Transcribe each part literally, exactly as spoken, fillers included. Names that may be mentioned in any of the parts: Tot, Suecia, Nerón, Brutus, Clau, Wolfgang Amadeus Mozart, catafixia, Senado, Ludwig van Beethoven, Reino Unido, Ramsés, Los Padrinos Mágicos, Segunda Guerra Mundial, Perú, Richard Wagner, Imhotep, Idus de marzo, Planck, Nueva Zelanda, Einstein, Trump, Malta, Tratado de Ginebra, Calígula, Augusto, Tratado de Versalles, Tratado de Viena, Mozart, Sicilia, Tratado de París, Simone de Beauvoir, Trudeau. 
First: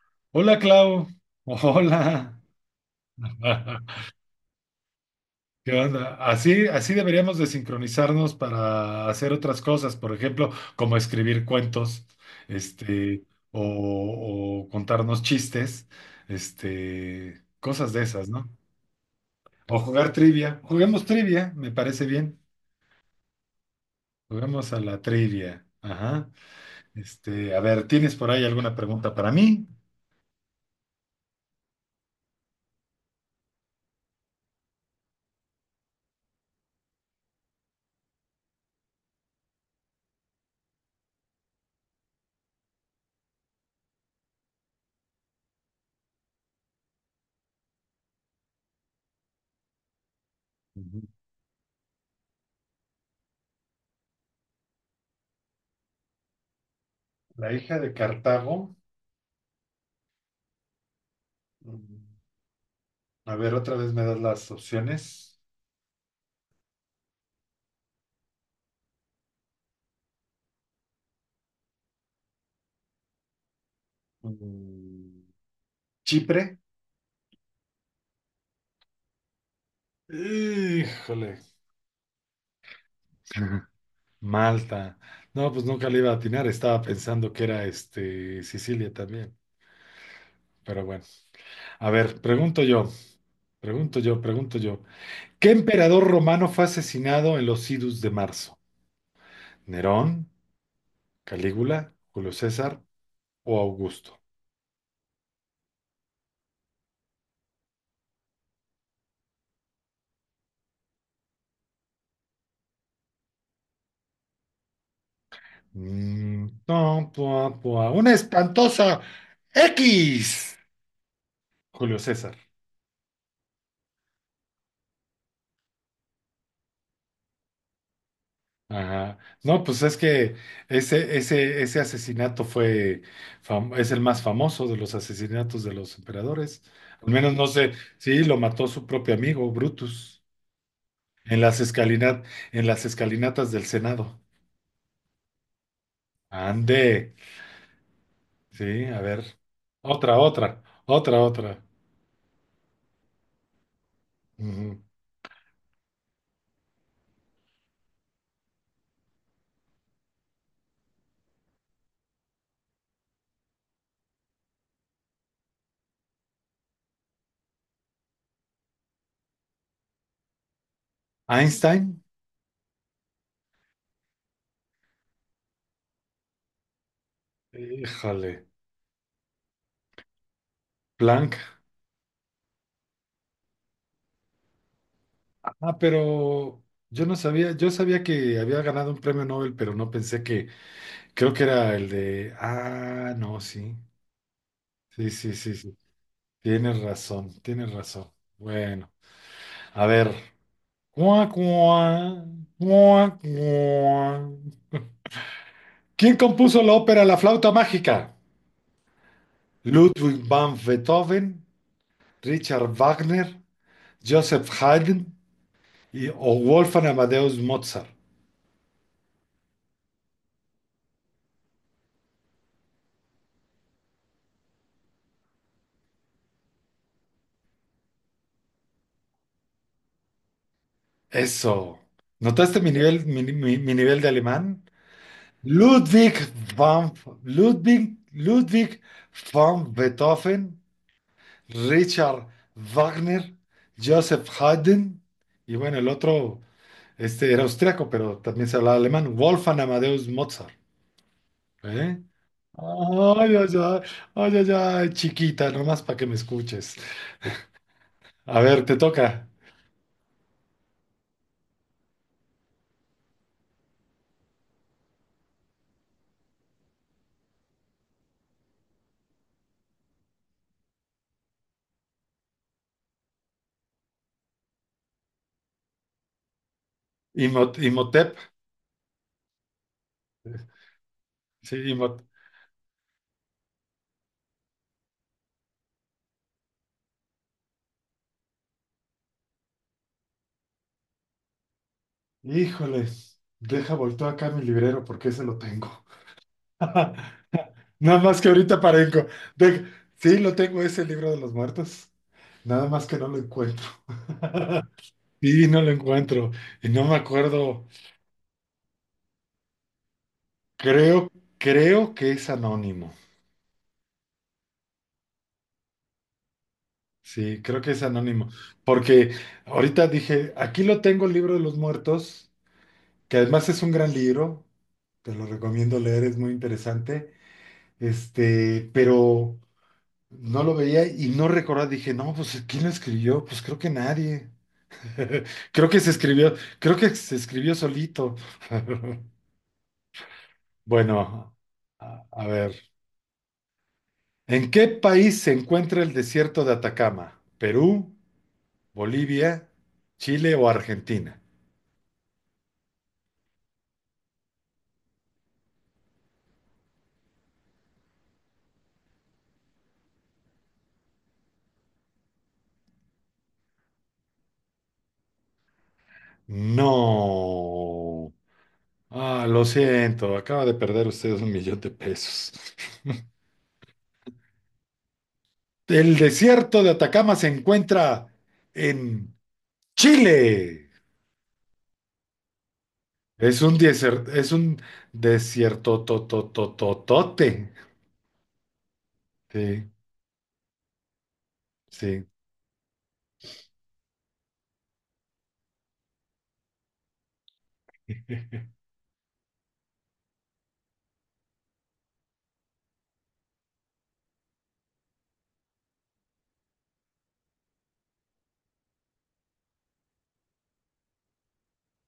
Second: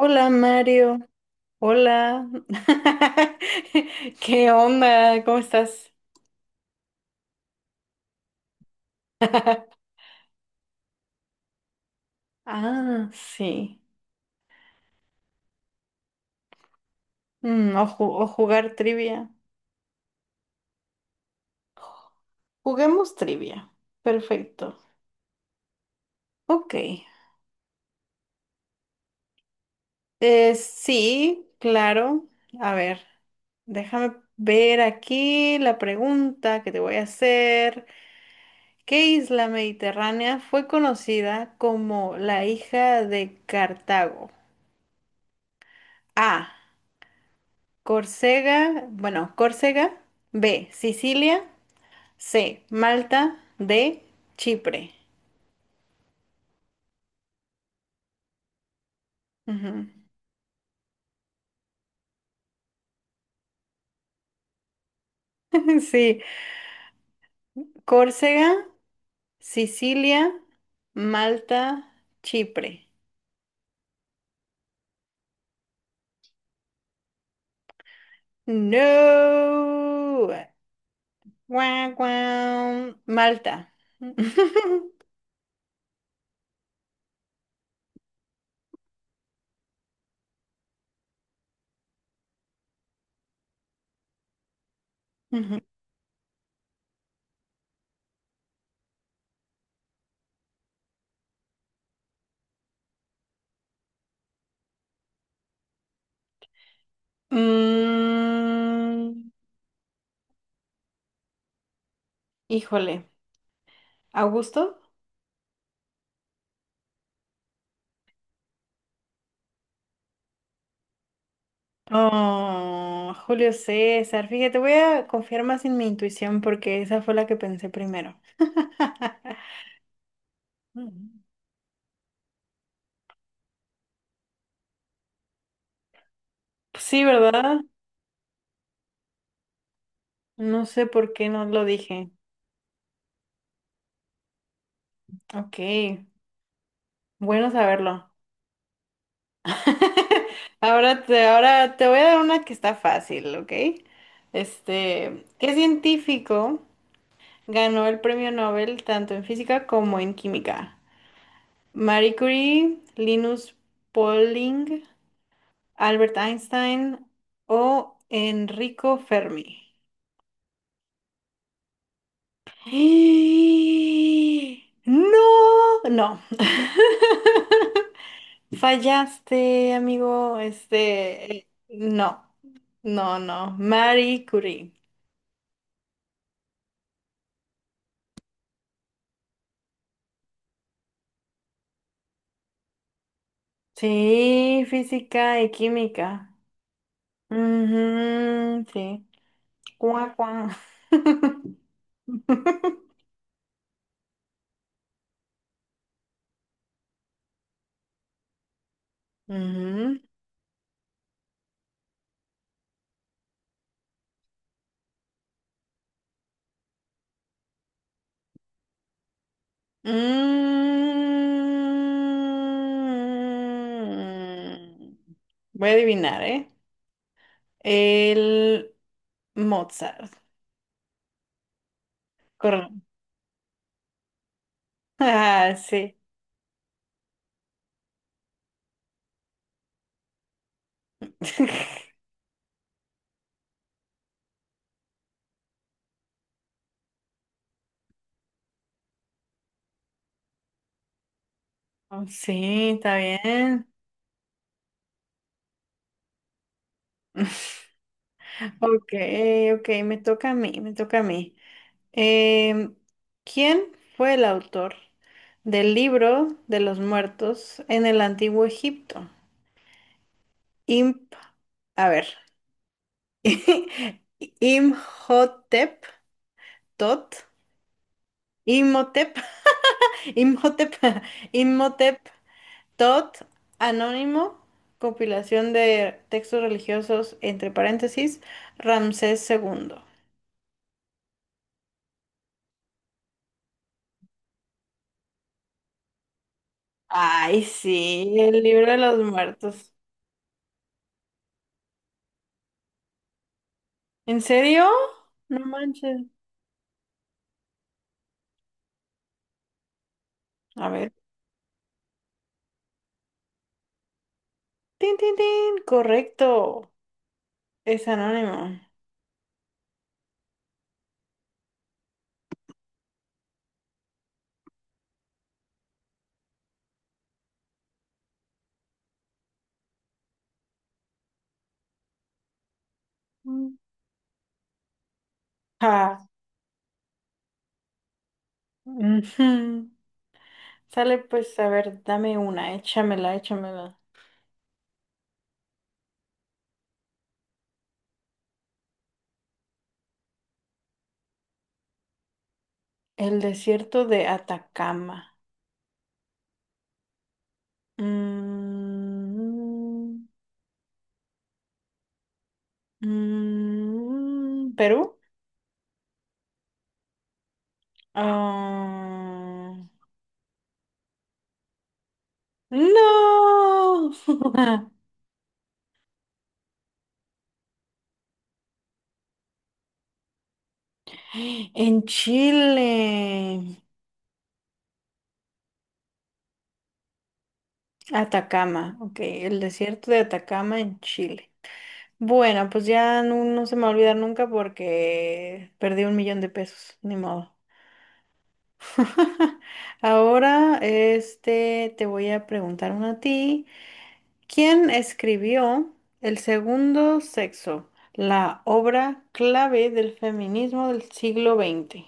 Hola Hola, Mario, Clau. hola. Hola. ¿Qué onda? ¿Cómo ¿Qué estás? onda? Así, así deberíamos de sincronizarnos para hacer otras cosas, por ejemplo, como escribir cuentos, Ah, este, sí. o, o contarnos chistes, este, Mm, o, cosas de ju- o esas, ¿no? jugar trivia. O jugar trivia. Juguemos trivia, me parece bien. Juguemos trivia. Juguemos Perfecto. a la trivia. Ajá. Ok. Este, a ver, ¿tienes por ahí alguna pregunta para mí? Eh, sí, claro. A ver, déjame ver aquí la pregunta que te voy a hacer. ¿Qué isla mediterránea fue conocida como la hija de Cartago? A. Córcega, bueno, Córcega, B, Ujú. Sicilia, C, Malta, D, Chipre. La hija de Cartago. Ujú. Mm, A ver, otra vez me das las opciones. Sí, Córcega, Sicilia, Malta, Chipre. Mm, Chipre. No. Híjole, Guau, guau. Malta. Malta. No, pues nunca le iba a atinar, estaba pensando que era este Sicilia también. Pero bueno, a ver, pregunto yo, pregunto yo, pregunto yo. ¿Qué Ujú. emperador romano fue asesinado en los Idus de marzo? ¿Nerón, Calígula, Julio César o Augusto? Mm, híjole, ¿Augusto? Mm, no, pua, pua. Una espantosa X. Julio César. Oh, Julio César, fíjate, voy a confiar más en mi intuición porque esa fue la que pensé primero. Ajá. No, pues es que ese, Mm. ese, ese asesinato fue, fam- es el más famoso de los asesinatos de los emperadores. Sí, Al menos no ¿verdad? sé, sí, lo mató su propio amigo, Brutus, No sé por qué en no las lo dije. escalinat, en las escalinatas del Senado. Ok, Ande. bueno saberlo. Sí, a ver. Otra, otra, Ahora otra, te, otra. ahora te voy a dar una que está fácil, ¿ok? Ujú. Este, ¿qué científico ganó el premio Nobel tanto en física como en química? Marie Curie, Linus Pauling, Albert Einstein o Enrico Fermi. Einstein. ¡Eh! No, no, Híjole. fallaste, amigo. Planck. Este, no, no, no. Marie Curie. Ah, pero yo no sabía, yo sabía que había ganado un premio Nobel, pero no pensé que. Creo que era el de. Ah, no, sí. Sí, Sí, sí, física y sí, sí. química. Tienes razón, tienes razón. Ujú, Bueno, sí. a ver. Cuá, cuá. Cuá, cuá, cuá, cuá. ¿Quién compuso la ópera La flauta mágica? Ujú. Ludwig van Beethoven, Richard Wagner, Joseph Haydn y, o Wolfgang Amadeus Mozart. Mm. Voy a adivinar, ¿eh? El Mozart, Eso. ¿Notaste mi correcto. nivel, mi, mi- mi nivel de alemán? Ah, sí. Ludwig van, Ludwig, Ludwig van Beethoven, Richard Wagner, Joseph Haydn, y bueno, el otro este, era austriaco, pero también se hablaba alemán, Wolfgang Amadeus Mozart. ¿Eh? Sí, está Ay, ay, ay, bien. ay, ay, ay, chiquita, nomás para que me escuches. A ver, te Ok, toca. ok, me toca a mí, me toca a mí. Em, ¿quién fue el autor del libro de los muertos en el antiguo Egipto? Imp, a ver. Imhotep, Tot, Imot- Imhotep, Imhotep, Imhotep, sí, Imhotep Imhotep. Tot Anónimo, compilación de textos religiosos, entre paréntesis, Ramsés segundo. Híjole, deja volteo acá mi librero porque ese lo tengo. Ay, Nada sí, más que el ahorita libro de los parezco. De- muertos. Sí, lo tengo, ese libro de los muertos. Nada más que no lo encuentro. ¿En serio? No Sí, no lo manches. encuentro. Y no me acuerdo. A ver. Creo, creo que es anónimo. Tin, tin, tin. Correcto. Sí, creo que es Es anónimo. anónimo. Porque ahorita dije, aquí lo tengo el libro de los muertos, que además es un gran libro. Te lo recomiendo leer, es muy interesante. Este, pero no lo veía y no recordaba. Dije, no, pues ¿quién lo escribió? Pues Mm. creo que nadie. Creo que se Ja. escribió, creo que se escribió solito. Ujú. Sale Bueno, pues, a ver, a, dame a una, ver. échamela, échamela. ¿En qué país se encuentra el desierto de Atacama? ¿Perú, Bolivia, Chile o Argentina? El desierto de Atacama. Mm, mm, mm, ¿Perú? No. Ah, lo Ah, siento, acaba de perder ustedes un millón de pesos. no. El desierto de Atacama se encuentra en Chile. En Es Chile. un desierto, es un desierto totototote. Atacama, ok, el Sí, desierto de Atacama en Chile. sí. Bueno, pues ya no, no se me va a olvidar nunca porque perdí un millón de pesos, ni modo. Ahora, este, te voy a preguntar una a ti. ¿Quién escribió El segundo sexo, la obra clave del feminismo del siglo veinte?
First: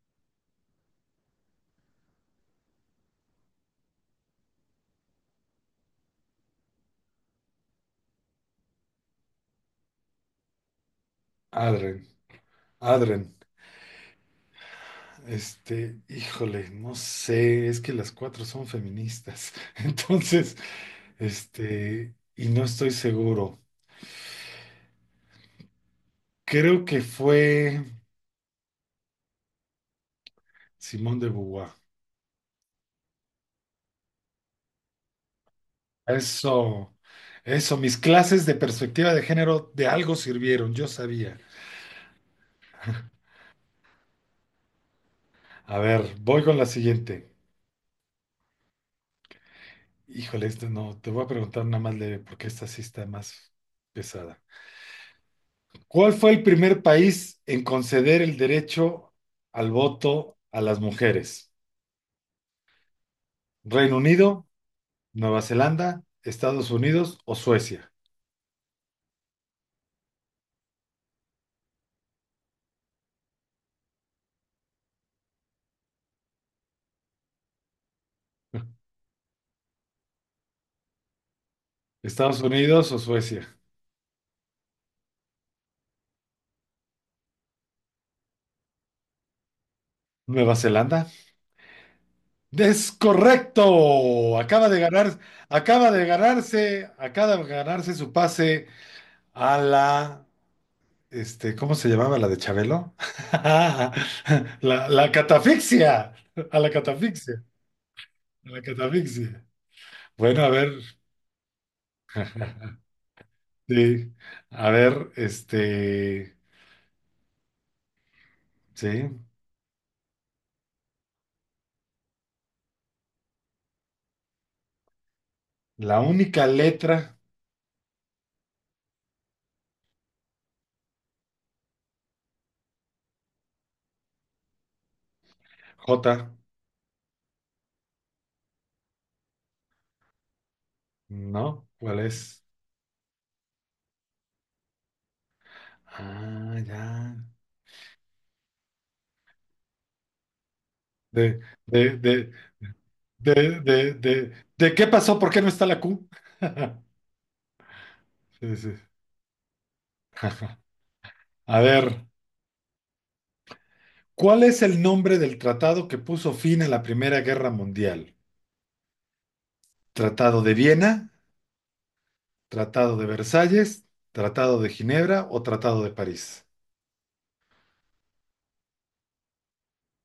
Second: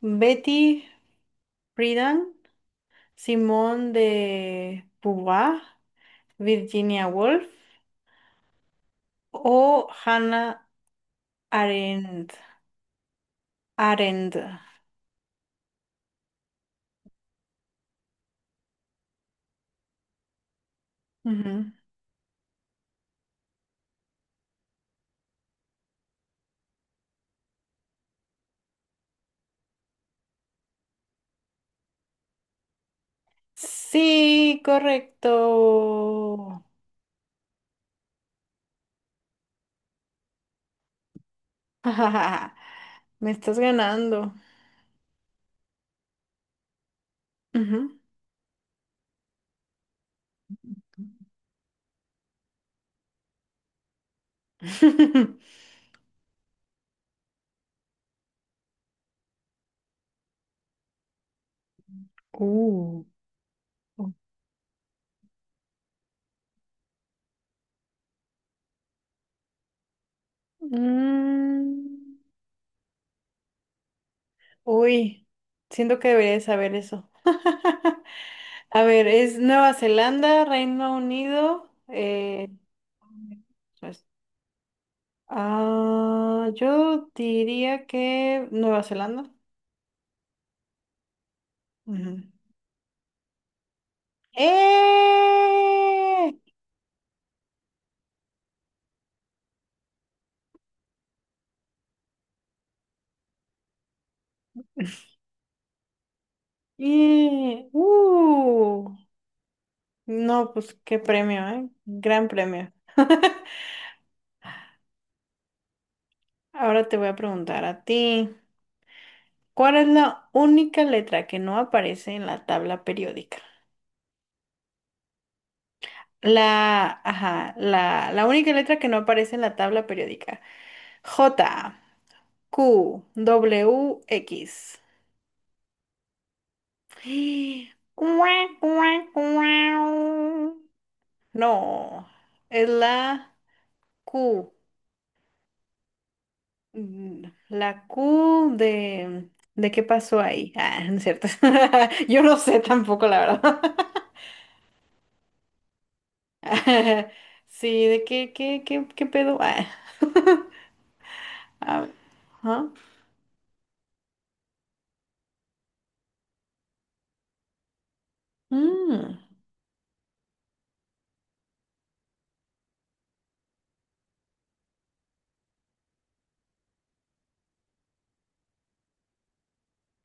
Betty Friedan, Simone de Beauvoir, Virginia Woolf o Hannah Adren, Arendt. Adren, Arendt. este, híjole, no sé, es que las cuatro son feministas, entonces, Ujú. este, y no estoy seguro. Creo que fue Simone de Beauvoir. Sí, correcto. Eso, eso, mis clases de perspectiva de género de algo sirvieron, yo sabía. Me estás ganando. A ver, voy con la siguiente. Ujú. Híjole, esta no, te voy a preguntar nada más leve, porque esta sí está más pesada. ¿Cuál fue el primer país en conceder el derecho al voto a las mujeres? Uh. ¿Reino Unido, Nueva Zelanda, Estados Unidos o Suecia? Mm, uy, siento que debería de saber eso. A ver, es Nueva Zelanda, Reino Unido. Estados eh, Unidos o Suecia. pues, ah, yo diría que Nueva Zelanda. Nueva Zelanda. Ujú. Es correcto. Acaba de ganar, acaba de ¡Eh! ganarse, acaba de ganarse su pase a la, este, ¿cómo se llamaba la de Chabelo? La, la catafixia. A la catafixia. Y, A la uh, catafixia. Bueno, a no, ver. pues qué premio, ¿eh? Gran premio. Sí, a ver, este, Ahora te voy a preguntar a ti, sí, ¿cuál es la única letra que no aparece en la tabla periódica? la única letra La, ajá, la, la única letra que no aparece en la tabla periódica. J, Q, W, X. J, Cuac, cuac, cuau. No, ¿no? ¿Cuál es? es la Q. Ah, ya. Mm, la Q de... ¿De qué pasó ahí? Ah, no es cierto. De, de, Yo de, no sé tampoco, la verdad. de, de, de, ¿de qué pasó? ¿Por qué no está la Q? Sí, ¿de qué, Sí, qué, sí. qué, qué pedo? Ah, A a ver, ver, ajá. ¿cuál es el nombre del tratado que puso fin a la Primera Guerra Mundial? Mm. ¿Tratado de Viena, Tratado de Versalles, Tratado de Ginebra o Tratado de París?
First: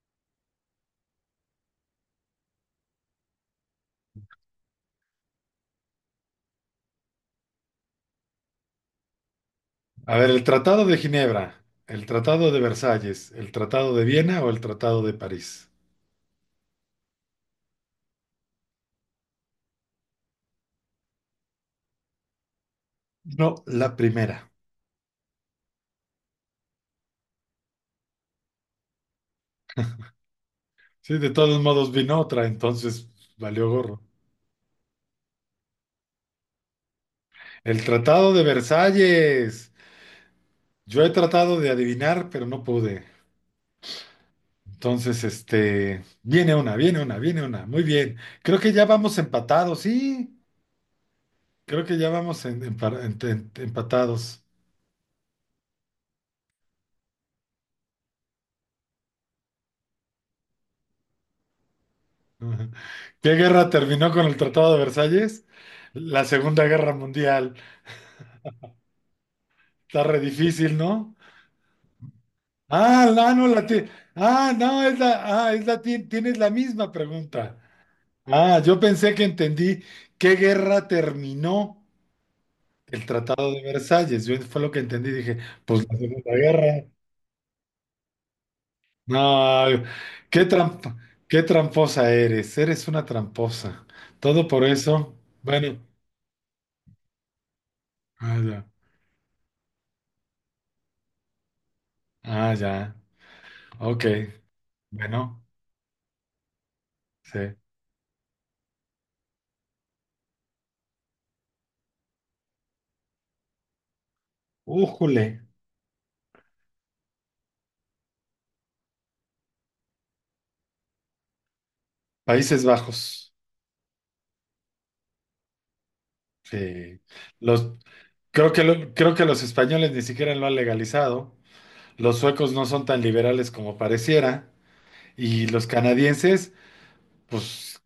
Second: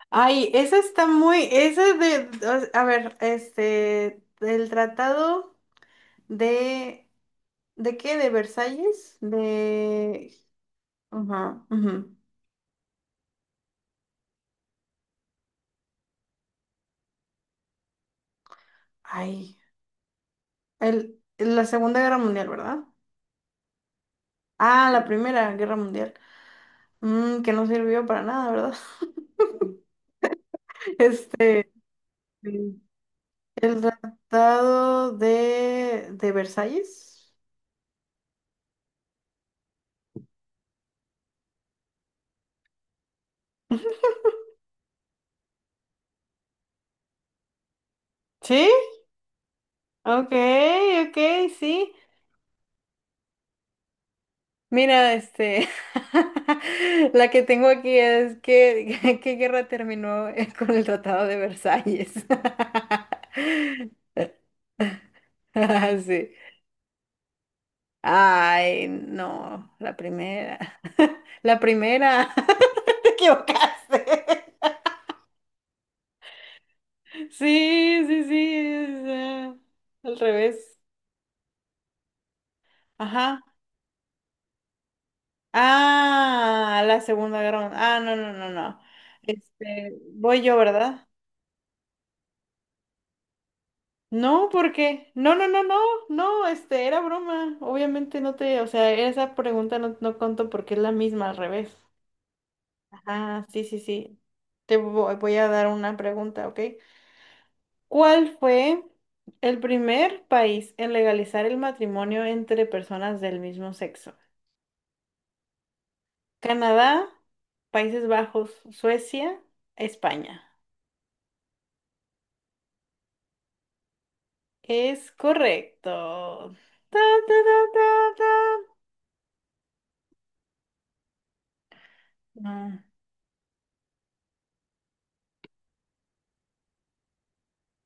Ay, esa está muy... Esa de... A ver, este... El tratado... ¿De, de qué? ¿De Versalles? A ver, De... el Tratado de Ginebra, Ajá, el ujú. Tratado de Versalles, el Tratado de Viena o el Tratado de París. Ay, el, la Segunda Guerra Mundial, ¿verdad? No, la primera. Ah, la Primera Guerra Mundial. Mm, que no sirvió para nada, ¿verdad? Sí, de todos Este, modos vino otra, sí. entonces valió El gorro. Tratado de, de Versalles. El Tratado de Versalles. Yo he tratado de adivinar, pero no pude. Entonces, este, viene una, viene una, viene una. Muy bien. Creo ¿Sí? que ya vamos empatados, sí. Ok, ok, Creo sí. que ya vamos en- empa- en- en- empatados. Mira, este, la que tengo aquí es que, ¿qué guerra terminó, eh, con el Tratado de Versalles? ¿Qué guerra terminó con el Tratado de Versalles? La Sí. Segunda Guerra Mundial. Ay, no, la Está re primera. difícil, ¿no? La primera. Ah, Te no, no, la ti- equivocaste. ah, no, es la, ah, es la ti- tienes la misma Sí, pregunta. sí, sí. Ah, yo es, pensé que eh, entendí al qué revés. guerra terminó el Ajá. Tratado de Versalles. Yo fue lo que entendí, dije, pues la Segunda Ah, Guerra. la Segunda Guerra Mundial. Ah, no, no, no, no. No, Este, voy qué yo, trampa, ¿verdad? qué tramposa eres, eres una tramposa. Todo No, por porque. eso. No, no, no, no. Bueno, No, este, era broma. Obviamente no ah, te. ya. O sea, esa pregunta no, no conto porque es la misma al revés. Ah, ya. Ajá, sí, sí, Ok. sí. Te vo- voy Bueno, a dar una pregunta, ¿ok? sí. ¿Cuál fue el primer país en legalizar el matrimonio entre personas del mismo sexo? Újule. Canadá, Países Bajos, Suecia, España. Países Bajos. Es correcto. Ta, Sí. ta, Los, ta, Creo que, ta, lo- creo que los españoles ni siquiera lo han legalizado, los suecos no ta. son tan liberales como pareciera, y los canadienses, pues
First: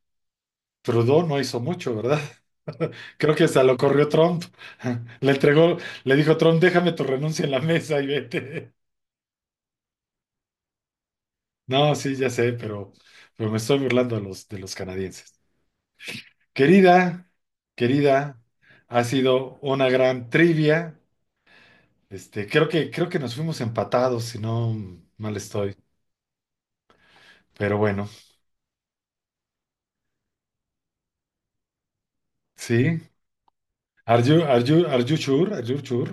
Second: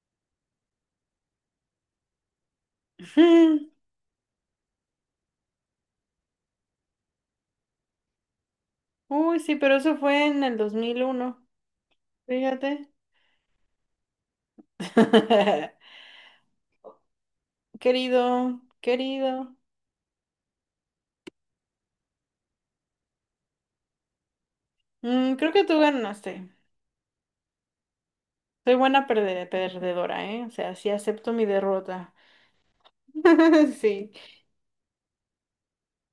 Trudeau no hizo mucho, ¿verdad? Creo que hasta No. lo corrió Trump, le entregó, le dijo Trump, déjame tu renuncia en la mesa y vete. Uy, sí, pero eso fue en el dos mil uno. No, sí, ya sé, Fíjate. pero, pero, me estoy burlando de los, de los canadienses. Querida, querida, Querido, ha querido. sido una gran trivia. Este, creo que, creo que nos fuimos empatados, si no Mm, mal creo que estoy, tú ganaste. pero bueno. Soy buena perde- perdedora, ¿eh? O sea, sí acepto mi derrota. Sí. Sí. Are you, are you- are you sure? Are you sure?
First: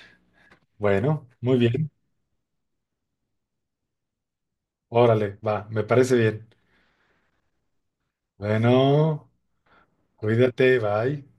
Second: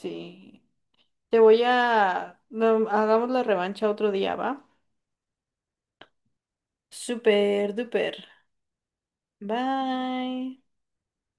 Sí. Bueno, Te muy voy bien. a... no, hagamos la revancha otro día, ¿va? Órale, va, me parece bien. Super duper. Bueno, Bye. cuídate, bye.